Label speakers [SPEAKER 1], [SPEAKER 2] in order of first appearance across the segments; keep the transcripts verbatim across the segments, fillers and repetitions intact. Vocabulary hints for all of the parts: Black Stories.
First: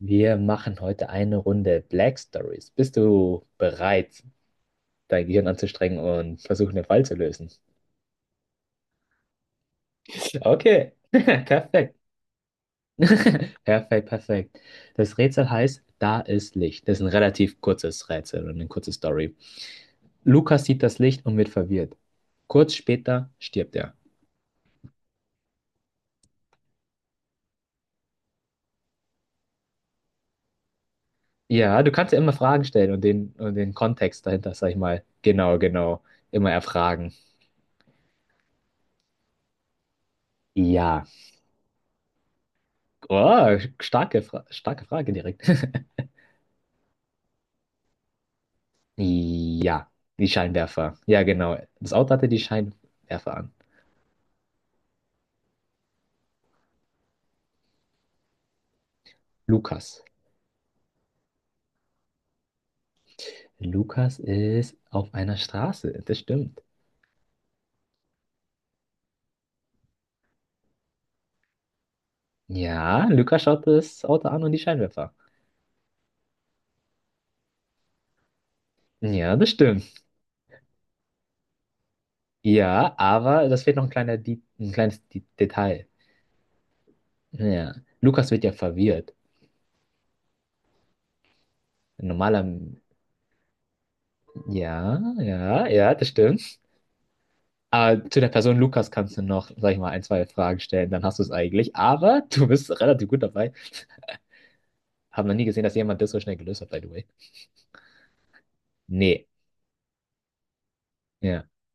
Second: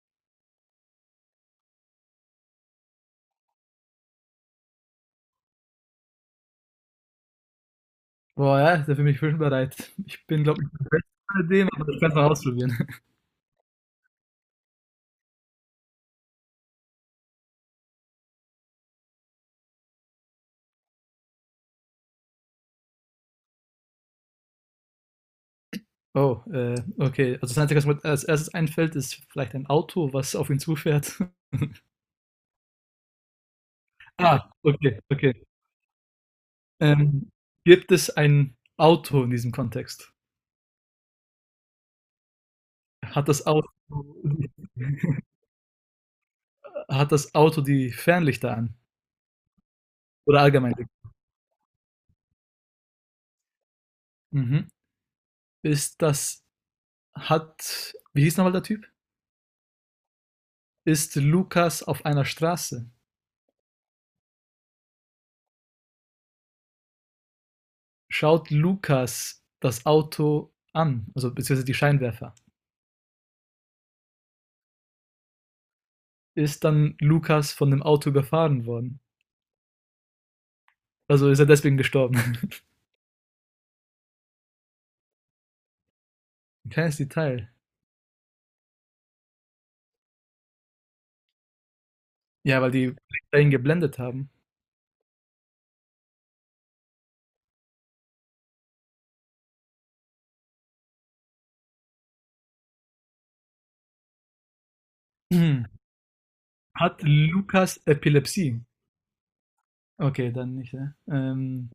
[SPEAKER 1] Wir machen heute eine Runde Black Stories. Bist du bereit, dein Gehirn anzustrengen und versuchen, den Fall zu lösen?
[SPEAKER 2] Boah, ja, da bin ich bereit. Ich bin, glaube ich,
[SPEAKER 1] Okay,
[SPEAKER 2] nicht der Beste bei dem, aber
[SPEAKER 1] perfekt.
[SPEAKER 2] ich kann es mal ausprobieren.
[SPEAKER 1] Perfekt, perfekt. Das Rätsel heißt, da ist Licht. Das ist ein relativ kurzes Rätsel und eine kurze Story. Lukas sieht das Licht und wird verwirrt. Kurz später stirbt er.
[SPEAKER 2] Oh, äh, okay. Also das Einzige, was mir als erstes einfällt, ist vielleicht ein Auto, was auf ihn zufährt.
[SPEAKER 1] Ja, du kannst ja immer Fragen stellen und den, und den Kontext
[SPEAKER 2] Ah,
[SPEAKER 1] dahinter, sag ich
[SPEAKER 2] okay,
[SPEAKER 1] mal,
[SPEAKER 2] okay.
[SPEAKER 1] genau, genau, immer erfragen.
[SPEAKER 2] Ähm, Gibt es ein Auto in diesem Kontext?
[SPEAKER 1] Ja.
[SPEAKER 2] Hat das
[SPEAKER 1] Oh,
[SPEAKER 2] Auto,
[SPEAKER 1] starke, Fra starke Frage direkt.
[SPEAKER 2] Hat das Auto die Fernlichter an?
[SPEAKER 1] Ja, die
[SPEAKER 2] Oder allgemein?
[SPEAKER 1] Scheinwerfer. Ja, genau. Das Auto hatte die Scheinwerfer an.
[SPEAKER 2] Mhm. Ist das, hat, Wie hieß nochmal der Typ?
[SPEAKER 1] Lukas.
[SPEAKER 2] Ist Lukas auf einer Straße?
[SPEAKER 1] Lukas ist auf einer Straße. Das stimmt.
[SPEAKER 2] Schaut Lukas das Auto an? Also beziehungsweise die Scheinwerfer?
[SPEAKER 1] Ja, Lukas schaut das Auto an und die Scheinwerfer.
[SPEAKER 2] Ist dann Lukas von dem Auto überfahren worden.
[SPEAKER 1] Ja, das stimmt.
[SPEAKER 2] Also ist er deswegen gestorben.
[SPEAKER 1] Ja, aber das fehlt noch ein kleiner, Di- ein kleines Di- Detail.
[SPEAKER 2] Ein kleines Detail.
[SPEAKER 1] Ja, Lukas wird ja verwirrt. Ein Normaler,
[SPEAKER 2] Ja, weil die Polizei ihn geblendet haben.
[SPEAKER 1] ja, ja, ja, das stimmt. Aber zu der Person Lukas kannst du noch, sag ich mal, ein, zwei Fragen stellen, dann hast du es eigentlich. Aber du bist relativ gut dabei. Hab noch nie gesehen, dass jemand das so schnell gelöst hat, by the
[SPEAKER 2] Hat
[SPEAKER 1] way.
[SPEAKER 2] Lukas Epilepsie?
[SPEAKER 1] Nee.
[SPEAKER 2] Okay, dann nicht. Ne?
[SPEAKER 1] Ja.
[SPEAKER 2] Ähm,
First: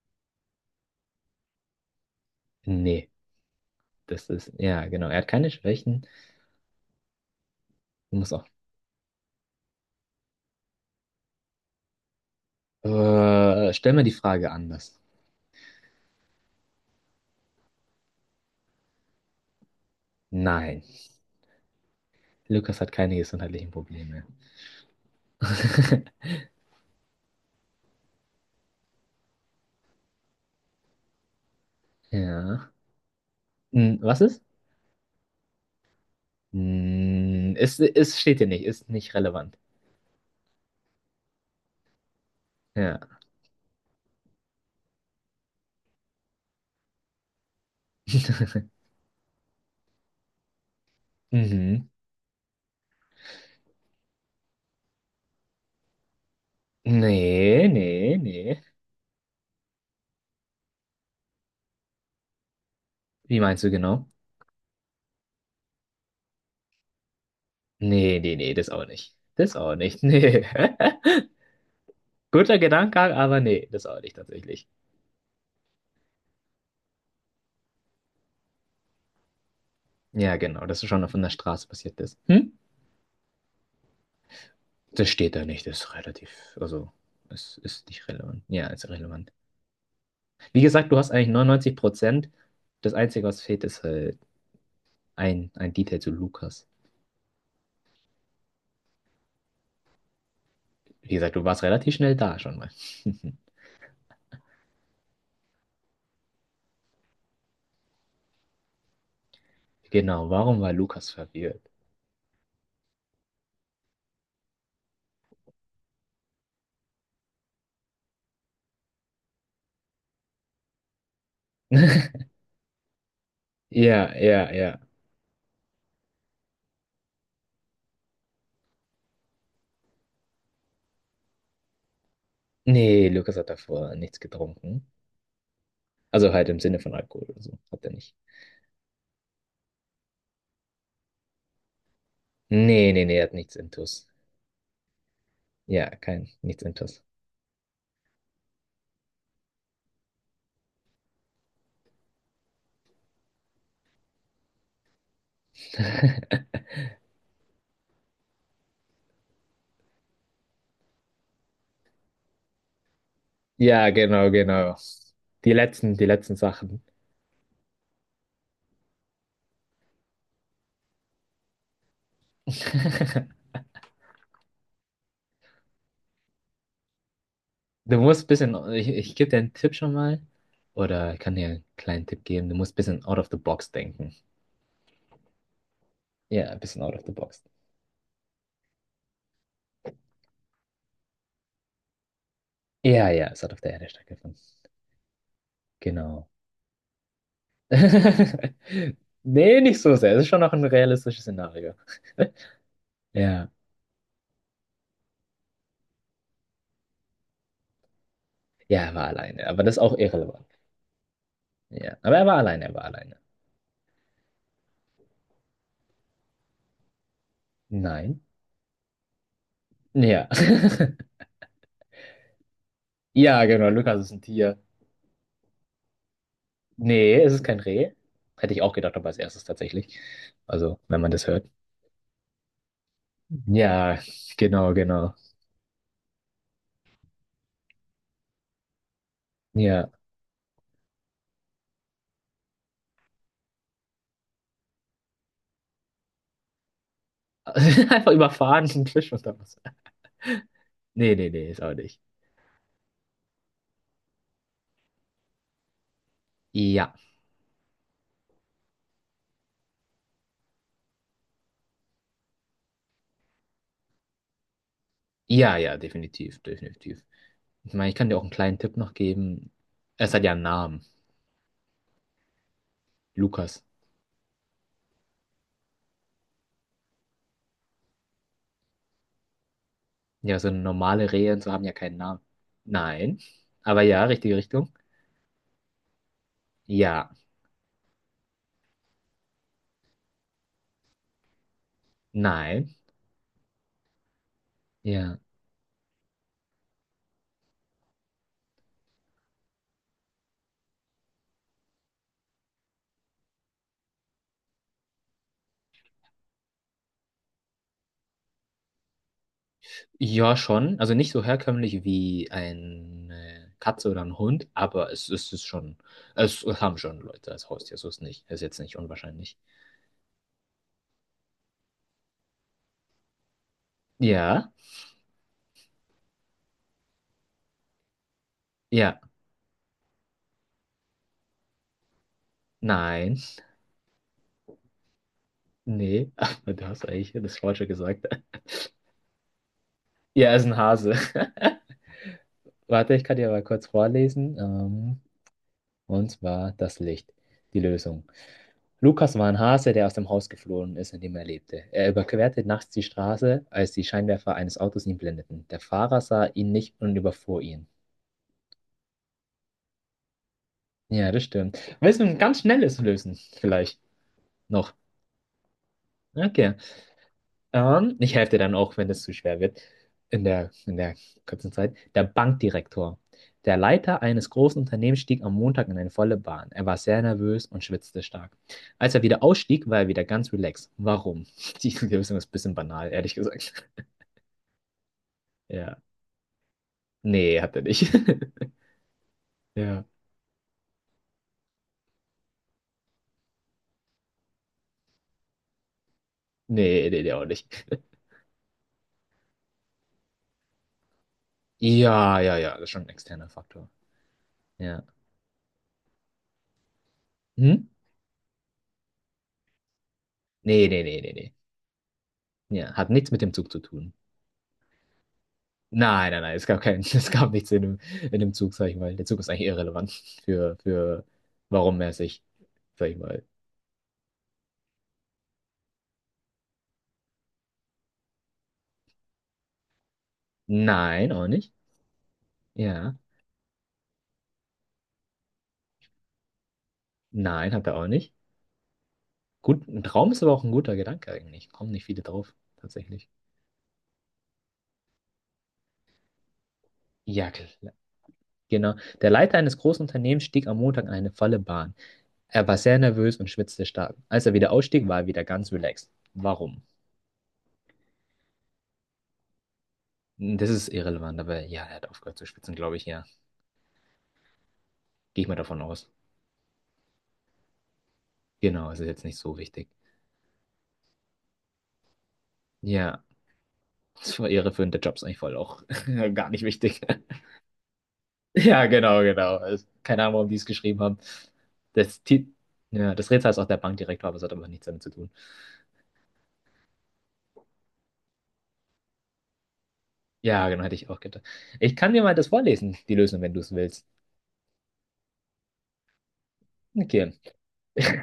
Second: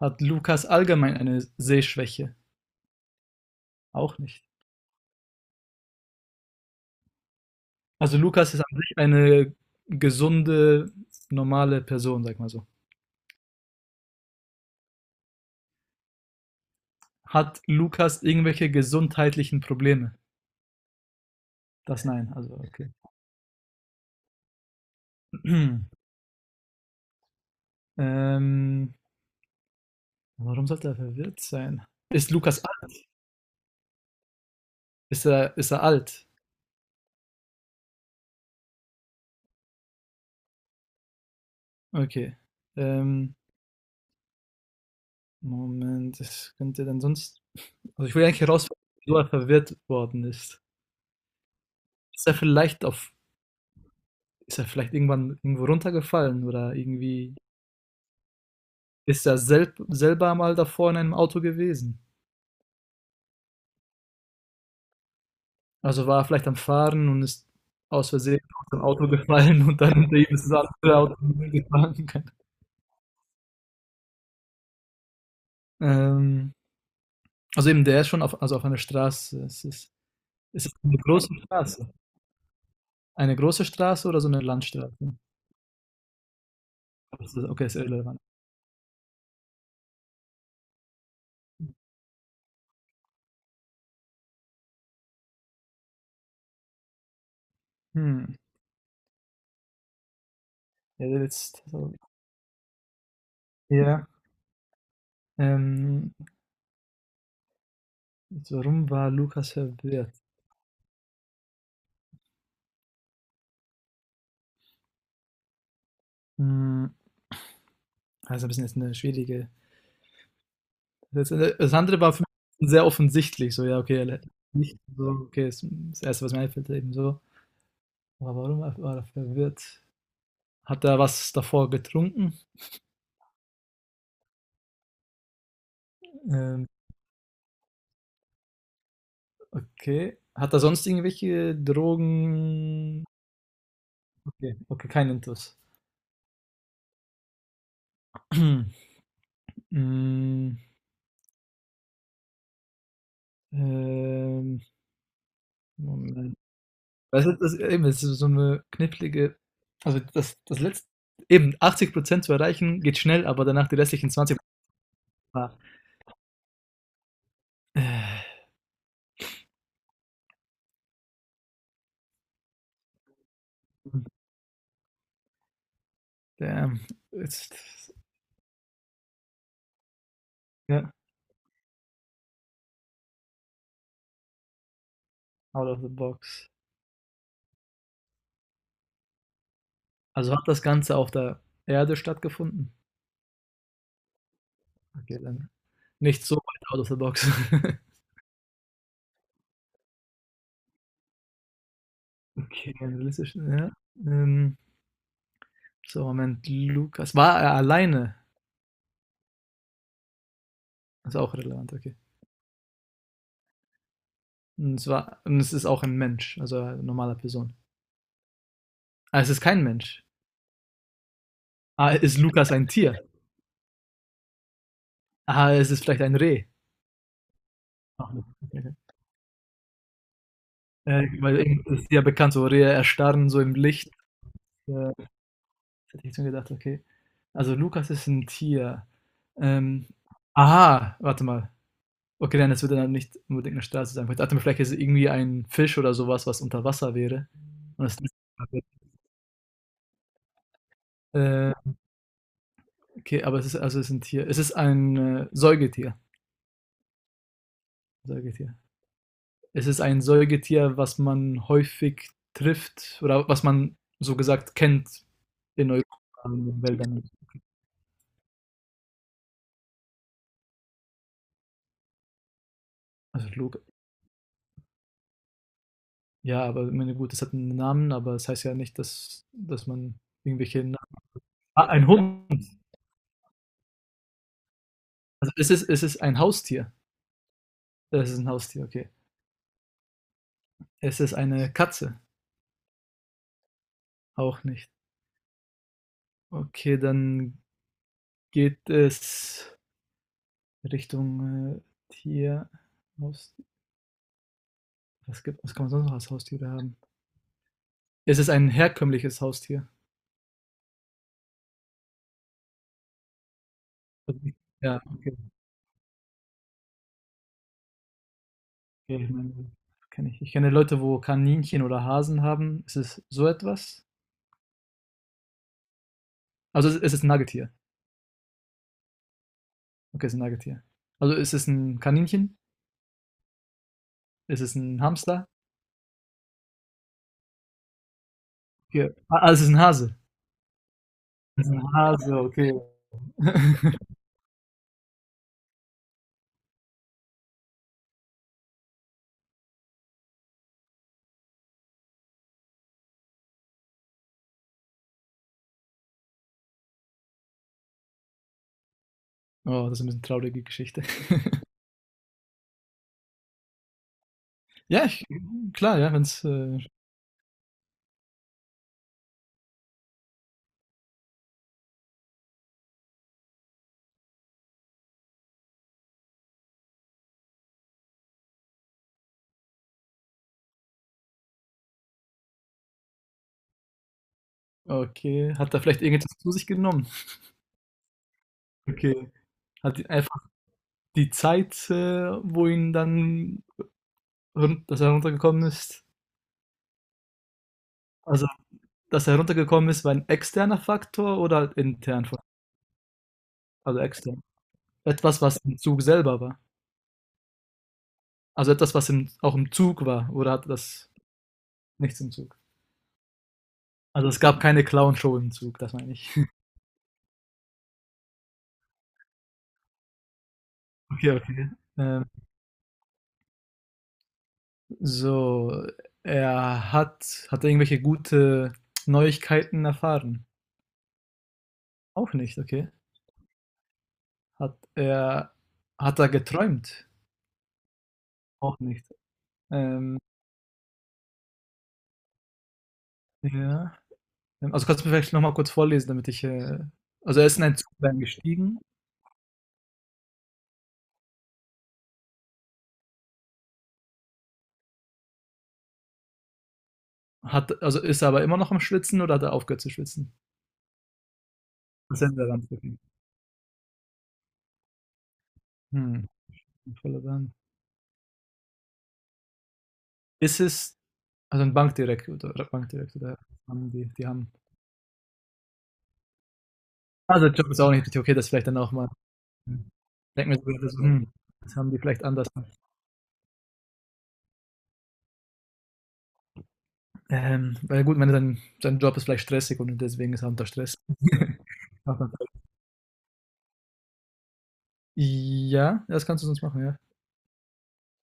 [SPEAKER 2] Hat Lukas allgemein eine Sehschwäche?
[SPEAKER 1] Nee.
[SPEAKER 2] Auch
[SPEAKER 1] Das
[SPEAKER 2] nicht.
[SPEAKER 1] ist, ja, genau. Er hat keine Schwächen. Du
[SPEAKER 2] Also
[SPEAKER 1] musst auch.
[SPEAKER 2] Lukas ist an sich eine gesunde, normale Person, sag mal so.
[SPEAKER 1] Äh, stell mir die Frage anders.
[SPEAKER 2] Hat Lukas irgendwelche gesundheitlichen Probleme?
[SPEAKER 1] Nein.
[SPEAKER 2] Das nein, also
[SPEAKER 1] Lukas hat
[SPEAKER 2] okay.
[SPEAKER 1] keine gesundheitlichen Probleme.
[SPEAKER 2] ähm, Warum sollte er verwirrt sein? Ist Lukas
[SPEAKER 1] Ja. Hm, was ist?
[SPEAKER 2] Ist er, ist er alt?
[SPEAKER 1] Hm, es, es steht hier nicht. Ist nicht relevant.
[SPEAKER 2] Okay.
[SPEAKER 1] Ja.
[SPEAKER 2] Ähm, Moment, das könnte dann sonst. Also ich will eigentlich herausfinden, wieso er verwirrt worden ist.
[SPEAKER 1] Mhm.
[SPEAKER 2] Ist er vielleicht auf. Ist er vielleicht irgendwann irgendwo runtergefallen oder irgendwie.
[SPEAKER 1] Nee, nee, nee.
[SPEAKER 2] Ist er selb, selber mal davor in einem Auto gewesen?
[SPEAKER 1] Wie meinst du genau?
[SPEAKER 2] Also war er vielleicht am Fahren und ist aus
[SPEAKER 1] Nee, nee,
[SPEAKER 2] Versehen
[SPEAKER 1] nee,
[SPEAKER 2] aus
[SPEAKER 1] das
[SPEAKER 2] dem
[SPEAKER 1] auch
[SPEAKER 2] Auto
[SPEAKER 1] nicht. Das
[SPEAKER 2] gefallen
[SPEAKER 1] auch
[SPEAKER 2] und dann
[SPEAKER 1] nicht.
[SPEAKER 2] hinter ihm
[SPEAKER 1] Nee.
[SPEAKER 2] ist das andere Auto gefahren.
[SPEAKER 1] Guter Gedanke, aber nee, das auch nicht tatsächlich.
[SPEAKER 2] Ähm, also eben, der ist schon auf, also auf einer Straße. Es ist,
[SPEAKER 1] Ja,
[SPEAKER 2] es
[SPEAKER 1] genau,
[SPEAKER 2] ist
[SPEAKER 1] dass es
[SPEAKER 2] eine
[SPEAKER 1] schon von
[SPEAKER 2] große
[SPEAKER 1] der Straße
[SPEAKER 2] Straße.
[SPEAKER 1] passiert ist. Hm?
[SPEAKER 2] Eine große Straße oder so eine Landstraße?
[SPEAKER 1] Das steht da nicht, das ist relativ, also
[SPEAKER 2] Das ist,
[SPEAKER 1] es
[SPEAKER 2] okay, das ist
[SPEAKER 1] ist nicht
[SPEAKER 2] irrelevant.
[SPEAKER 1] relevant. Ja, ist relevant. Wie gesagt, du hast eigentlich neunundneunzig Prozent. Das Einzige, was fehlt, ist halt ein, ein Detail zu Lukas.
[SPEAKER 2] Hm. Ja,
[SPEAKER 1] Wie gesagt, du
[SPEAKER 2] jetzt,
[SPEAKER 1] warst
[SPEAKER 2] also,
[SPEAKER 1] relativ schnell da schon mal.
[SPEAKER 2] ja. Ähm, Jetzt, warum war Lukas verwirrt?
[SPEAKER 1] Genau, warum war Lukas verwirrt?
[SPEAKER 2] Hm. Also ein bisschen jetzt eine schwierige. Das, das andere war für mich sehr offensichtlich. So, ja, okay,
[SPEAKER 1] Ja,
[SPEAKER 2] er hat
[SPEAKER 1] ja, ja.
[SPEAKER 2] nicht so, okay, das, das Erste, was mir einfällt, eben so. Aber warum war er verwirrt? Hat er was davor getrunken?
[SPEAKER 1] Nee, Lukas hat davor nichts getrunken. Also halt im
[SPEAKER 2] Ähm,
[SPEAKER 1] Sinne von Alkohol oder so. Hat er nicht.
[SPEAKER 2] okay. Hat er sonst irgendwelche
[SPEAKER 1] Nee, nee,
[SPEAKER 2] Drogen?
[SPEAKER 1] nee, er hat nichts intus.
[SPEAKER 2] Okay, okay, kein Intus.
[SPEAKER 1] Ja, kein, nichts intus.
[SPEAKER 2] Hm. ähm, Moment. Das ist, das, eben, das ist so eine knifflige. Also das, das Letzte, eben, achtzig Prozent zu erreichen geht schnell, aber danach die
[SPEAKER 1] Ja,
[SPEAKER 2] restlichen
[SPEAKER 1] genau, genau.
[SPEAKER 2] zwanzig Prozent.
[SPEAKER 1] Die
[SPEAKER 2] Prozent.
[SPEAKER 1] letzten, die letzten Sachen.
[SPEAKER 2] Damn. Jetzt,
[SPEAKER 1] Du musst ein bisschen, ich, ich gebe dir einen Tipp schon mal.
[SPEAKER 2] ja,
[SPEAKER 1] Oder ich kann dir einen kleinen Tipp geben. Du musst ein bisschen out of the box denken.
[SPEAKER 2] out of the
[SPEAKER 1] Ja,
[SPEAKER 2] box.
[SPEAKER 1] ein bisschen out of the box.
[SPEAKER 2] Also hat das Ganze auf der Erde stattgefunden?
[SPEAKER 1] Ja, ja, es hat auf der Erde stattgefunden.
[SPEAKER 2] Okay, dann nicht
[SPEAKER 1] Genau.
[SPEAKER 2] so weit out of the box.
[SPEAKER 1] Nee, nicht so sehr. Es ist schon noch ein realistisches Szenario.
[SPEAKER 2] Okay, realistisch,
[SPEAKER 1] Ja.
[SPEAKER 2] ja. Ähm, so, Moment, Lukas. War er alleine?
[SPEAKER 1] Ja, er war alleine. Aber das ist auch irrelevant.
[SPEAKER 2] Ist auch relevant,
[SPEAKER 1] Ja.
[SPEAKER 2] okay.
[SPEAKER 1] Aber er war alleine, er war alleine.
[SPEAKER 2] Und es, war, und es ist auch ein Mensch, also eine normale Person.
[SPEAKER 1] Nein.
[SPEAKER 2] Ah, es ist kein Mensch.
[SPEAKER 1] Ja.
[SPEAKER 2] Ah, ist Lukas ein Tier?
[SPEAKER 1] Ja, genau. Lukas ist ein Tier.
[SPEAKER 2] Aha, es ist vielleicht ein Reh.
[SPEAKER 1] Nee, es ist kein Reh.
[SPEAKER 2] Ach,
[SPEAKER 1] Hätte ich auch
[SPEAKER 2] okay.
[SPEAKER 1] gedacht, aber als erstes tatsächlich. Also, wenn
[SPEAKER 2] Äh,
[SPEAKER 1] man das hört.
[SPEAKER 2] weil das ist ja bekannt, so Rehe erstarren so im Licht.
[SPEAKER 1] Ja, genau,
[SPEAKER 2] Äh,
[SPEAKER 1] genau.
[SPEAKER 2] hätte ich jetzt gedacht, okay. Also Lukas ist ein Tier. Ähm,
[SPEAKER 1] Ja.
[SPEAKER 2] aha, warte mal. Okay, dann es wird dann nicht unbedingt eine Straße sein. Ich dachte mir, vielleicht ist es irgendwie ein Fisch oder sowas, was unter Wasser wäre. Und das
[SPEAKER 1] Einfach überfahren, ein Fisch unter Wasser. Nee, nee, nee,
[SPEAKER 2] äh,
[SPEAKER 1] ist auch nicht.
[SPEAKER 2] okay, aber es ist also es ist ein Tier. Es ist ein äh, Säugetier.
[SPEAKER 1] Ja.
[SPEAKER 2] Säugetier. Es ist ein Säugetier, was man häufig trifft oder was man so gesagt kennt
[SPEAKER 1] Ja,
[SPEAKER 2] in
[SPEAKER 1] ja,
[SPEAKER 2] Europa,
[SPEAKER 1] definitiv,
[SPEAKER 2] in den
[SPEAKER 1] definitiv.
[SPEAKER 2] Wäldern.
[SPEAKER 1] Ich meine, ich kann dir auch einen kleinen Tipp noch geben. Es hat ja einen Namen.
[SPEAKER 2] Also, Log-
[SPEAKER 1] Lukas.
[SPEAKER 2] ja, aber ich meine, gut, es hat einen Namen, aber es heißt ja nicht, dass, dass man
[SPEAKER 1] Ja, so
[SPEAKER 2] irgendwelche. Na-
[SPEAKER 1] normale Rehe und so haben
[SPEAKER 2] ah,
[SPEAKER 1] ja
[SPEAKER 2] ein
[SPEAKER 1] keinen Namen.
[SPEAKER 2] Hund.
[SPEAKER 1] Nein. Aber ja, richtige Richtung.
[SPEAKER 2] Also, es ist, es ist ein Haustier.
[SPEAKER 1] Ja.
[SPEAKER 2] Es ist ein Haustier, okay. Es ist eine Katze.
[SPEAKER 1] Nein.
[SPEAKER 2] Auch nicht.
[SPEAKER 1] Ja.
[SPEAKER 2] Okay, dann geht es Richtung äh, Tier. Haus- Was gibt, was kann man sonst noch als Haustiere haben? Es ist ein herkömmliches Haustier.
[SPEAKER 1] Ja, schon. Also nicht so herkömmlich wie eine Katze oder ein Hund,
[SPEAKER 2] Ja,
[SPEAKER 1] aber es
[SPEAKER 2] okay, okay.
[SPEAKER 1] ist es schon. Es haben schon Leute als Haustier, so ist nicht. Ist jetzt nicht
[SPEAKER 2] Ich
[SPEAKER 1] unwahrscheinlich.
[SPEAKER 2] meine, kenne ich. Ich kenne Leute, wo Kaninchen oder Hasen haben. Ist es so etwas?
[SPEAKER 1] Ja,
[SPEAKER 2] Also es ist 'n Nagetier.
[SPEAKER 1] ja,
[SPEAKER 2] Okay, es ist 'n Nagetier. Also ist es 'n Kaninchen?
[SPEAKER 1] nein,
[SPEAKER 2] Ist es 'n Hamster?
[SPEAKER 1] nee, aber du hast eigentlich das Falsche gesagt.
[SPEAKER 2] Okay. Ah, ah, es ist 'n Hase.
[SPEAKER 1] Ja, es ist ein Hase.
[SPEAKER 2] Es ist 'n Hase, okay.
[SPEAKER 1] Warte, ich kann dir mal kurz vorlesen. Ähm, und zwar das Licht, die Lösung. Lukas war ein Hase, der aus dem Haus geflohen ist, in dem er lebte. Er überquerte nachts die Straße, als die Scheinwerfer eines Autos ihn blendeten. Der Fahrer sah ihn nicht und überfuhr ihn.
[SPEAKER 2] Oh, das ist 'n bisschen traurige Geschichte.
[SPEAKER 1] Ja, das stimmt. Willst du ein ganz schnelles lösen? Vielleicht noch.
[SPEAKER 2] Ja, ich klar, ja, wenn's,
[SPEAKER 1] Okay.
[SPEAKER 2] äh
[SPEAKER 1] Ähm, ich helfe dir dann auch, wenn es zu schwer wird. In der, in der kurzen Zeit. Der Bankdirektor. Der Leiter eines großen Unternehmens stieg am Montag in eine volle Bahn. Er war sehr nervös und schwitzte stark. Als er wieder ausstieg, war er wieder ganz relaxed. Warum? Die Lösung ist ein bisschen banal, ehrlich gesagt.
[SPEAKER 2] okay. Hat er
[SPEAKER 1] Ja.
[SPEAKER 2] vielleicht irgendetwas zu sich genommen?
[SPEAKER 1] Nee, hat er nicht.
[SPEAKER 2] Okay. Hat
[SPEAKER 1] Ja.
[SPEAKER 2] ihn einfach die Zeit, äh, wo ihn dann run dass er runtergekommen ist,
[SPEAKER 1] Nee, nee, der auch nicht.
[SPEAKER 2] also dass er runtergekommen ist, war ein externer Faktor oder intern?
[SPEAKER 1] Ja,
[SPEAKER 2] von-
[SPEAKER 1] ja, ja, das ist schon ein externer Faktor.
[SPEAKER 2] Also extern.
[SPEAKER 1] Ja.
[SPEAKER 2] Etwas, was im Zug selber war.
[SPEAKER 1] Hm?
[SPEAKER 2] Also etwas, was im, auch im Zug war. Oder hatte
[SPEAKER 1] Nee, nee,
[SPEAKER 2] das
[SPEAKER 1] nee, nee, nee.
[SPEAKER 2] nichts im Zug?
[SPEAKER 1] Ja, hat nichts mit dem Zug zu tun.
[SPEAKER 2] Also es gab keine Clown-Show im Zug, das meine ich.
[SPEAKER 1] Nein, nein, nein, es gab keinen, es gab nichts in dem, in dem Zug, sag ich mal. Der Zug ist eigentlich irrelevant für, für,
[SPEAKER 2] Okay, okay.
[SPEAKER 1] warum er
[SPEAKER 2] Ähm,
[SPEAKER 1] sich, sag ich mal.
[SPEAKER 2] so, er hat, hat er irgendwelche gute Neuigkeiten erfahren?
[SPEAKER 1] Nein, auch nicht.
[SPEAKER 2] Auch nicht, okay.
[SPEAKER 1] Ja.
[SPEAKER 2] Hat er, hat er geträumt?
[SPEAKER 1] Nein, hat er auch nicht.
[SPEAKER 2] Auch nicht.
[SPEAKER 1] Gut, ein
[SPEAKER 2] Ähm,
[SPEAKER 1] Traum ist aber auch ein guter Gedanke eigentlich. Kommen nicht viele drauf, tatsächlich.
[SPEAKER 2] ja. Ähm, also kannst du mir vielleicht nochmal kurz vorlesen, damit ich. Äh, also er
[SPEAKER 1] Ja,
[SPEAKER 2] ist in
[SPEAKER 1] klar.
[SPEAKER 2] einen Zug gestiegen.
[SPEAKER 1] Genau. Der Leiter eines großen Unternehmens stieg am Montag in eine volle Bahn. Er war sehr nervös und schwitzte stark. Als er wieder ausstieg, war er wieder ganz relaxed. Warum?
[SPEAKER 2] Hat, also ist er aber immer noch am Schwitzen oder hat er aufgehört zu schwitzen?
[SPEAKER 1] Das ist irrelevant, aber ja, er hat
[SPEAKER 2] Das sind
[SPEAKER 1] aufgehört zu
[SPEAKER 2] wir dann
[SPEAKER 1] schwitzen, glaube
[SPEAKER 2] drücken.
[SPEAKER 1] ich, ja. Gehe ich mal davon aus.
[SPEAKER 2] Hm, voller Wärme.
[SPEAKER 1] Genau, es ist jetzt nicht so wichtig.
[SPEAKER 2] Ist es, also ein Bankdirektor, oder Bankdirektor,
[SPEAKER 1] Ja,
[SPEAKER 2] da haben die, die
[SPEAKER 1] das war
[SPEAKER 2] haben.
[SPEAKER 1] irreführend. Der Job ist eigentlich voll auch gar nicht wichtig.
[SPEAKER 2] Also Job ist auch nicht richtig okay, das vielleicht dann
[SPEAKER 1] Ja,
[SPEAKER 2] auch mal.
[SPEAKER 1] genau, genau. Also, keine Ahnung, warum
[SPEAKER 2] Denken
[SPEAKER 1] die
[SPEAKER 2] wir
[SPEAKER 1] es
[SPEAKER 2] so, das,
[SPEAKER 1] geschrieben haben.
[SPEAKER 2] hm, das haben die
[SPEAKER 1] Das,
[SPEAKER 2] vielleicht anders.
[SPEAKER 1] Ti- ja, das Rätsel ist auch der Bankdirektor, aber es hat aber nichts damit zu tun.
[SPEAKER 2] Ähm, weil gut, wenn sein, sein Job ist vielleicht stressig und deswegen ist er unter
[SPEAKER 1] Ja, genau, hätte
[SPEAKER 2] Stress.
[SPEAKER 1] ich auch gedacht. Ich kann dir mal das vorlesen, die Lösung, wenn du es willst.
[SPEAKER 2] Ja, das kannst du sonst machen, ja.
[SPEAKER 1] Okay.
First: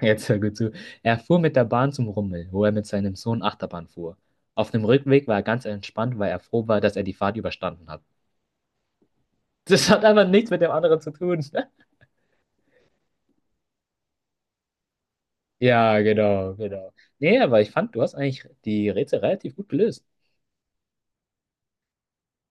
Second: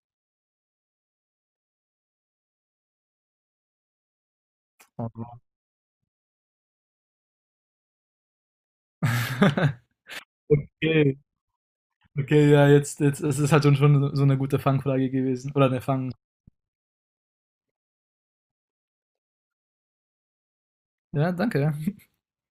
[SPEAKER 1] Jetzt hör gut zu. Er fuhr mit der Bahn zum Rummel, wo er mit seinem Sohn Achterbahn fuhr. Auf dem
[SPEAKER 2] Oh,
[SPEAKER 1] Rückweg war
[SPEAKER 2] wow.
[SPEAKER 1] er ganz entspannt, weil er froh war, dass er die Fahrt überstanden hat. Das hat einfach nichts mit dem anderen zu
[SPEAKER 2] Okay,
[SPEAKER 1] tun.
[SPEAKER 2] okay, ja, jetzt, jetzt, es ist halt schon, schon so eine gute Fangfrage gewesen. Oder eine
[SPEAKER 1] Ja,
[SPEAKER 2] Fang.
[SPEAKER 1] genau, genau. Nee, aber ich fand, du hast eigentlich die Rätsel relativ gut gelöst.
[SPEAKER 2] Ja, danke, ja.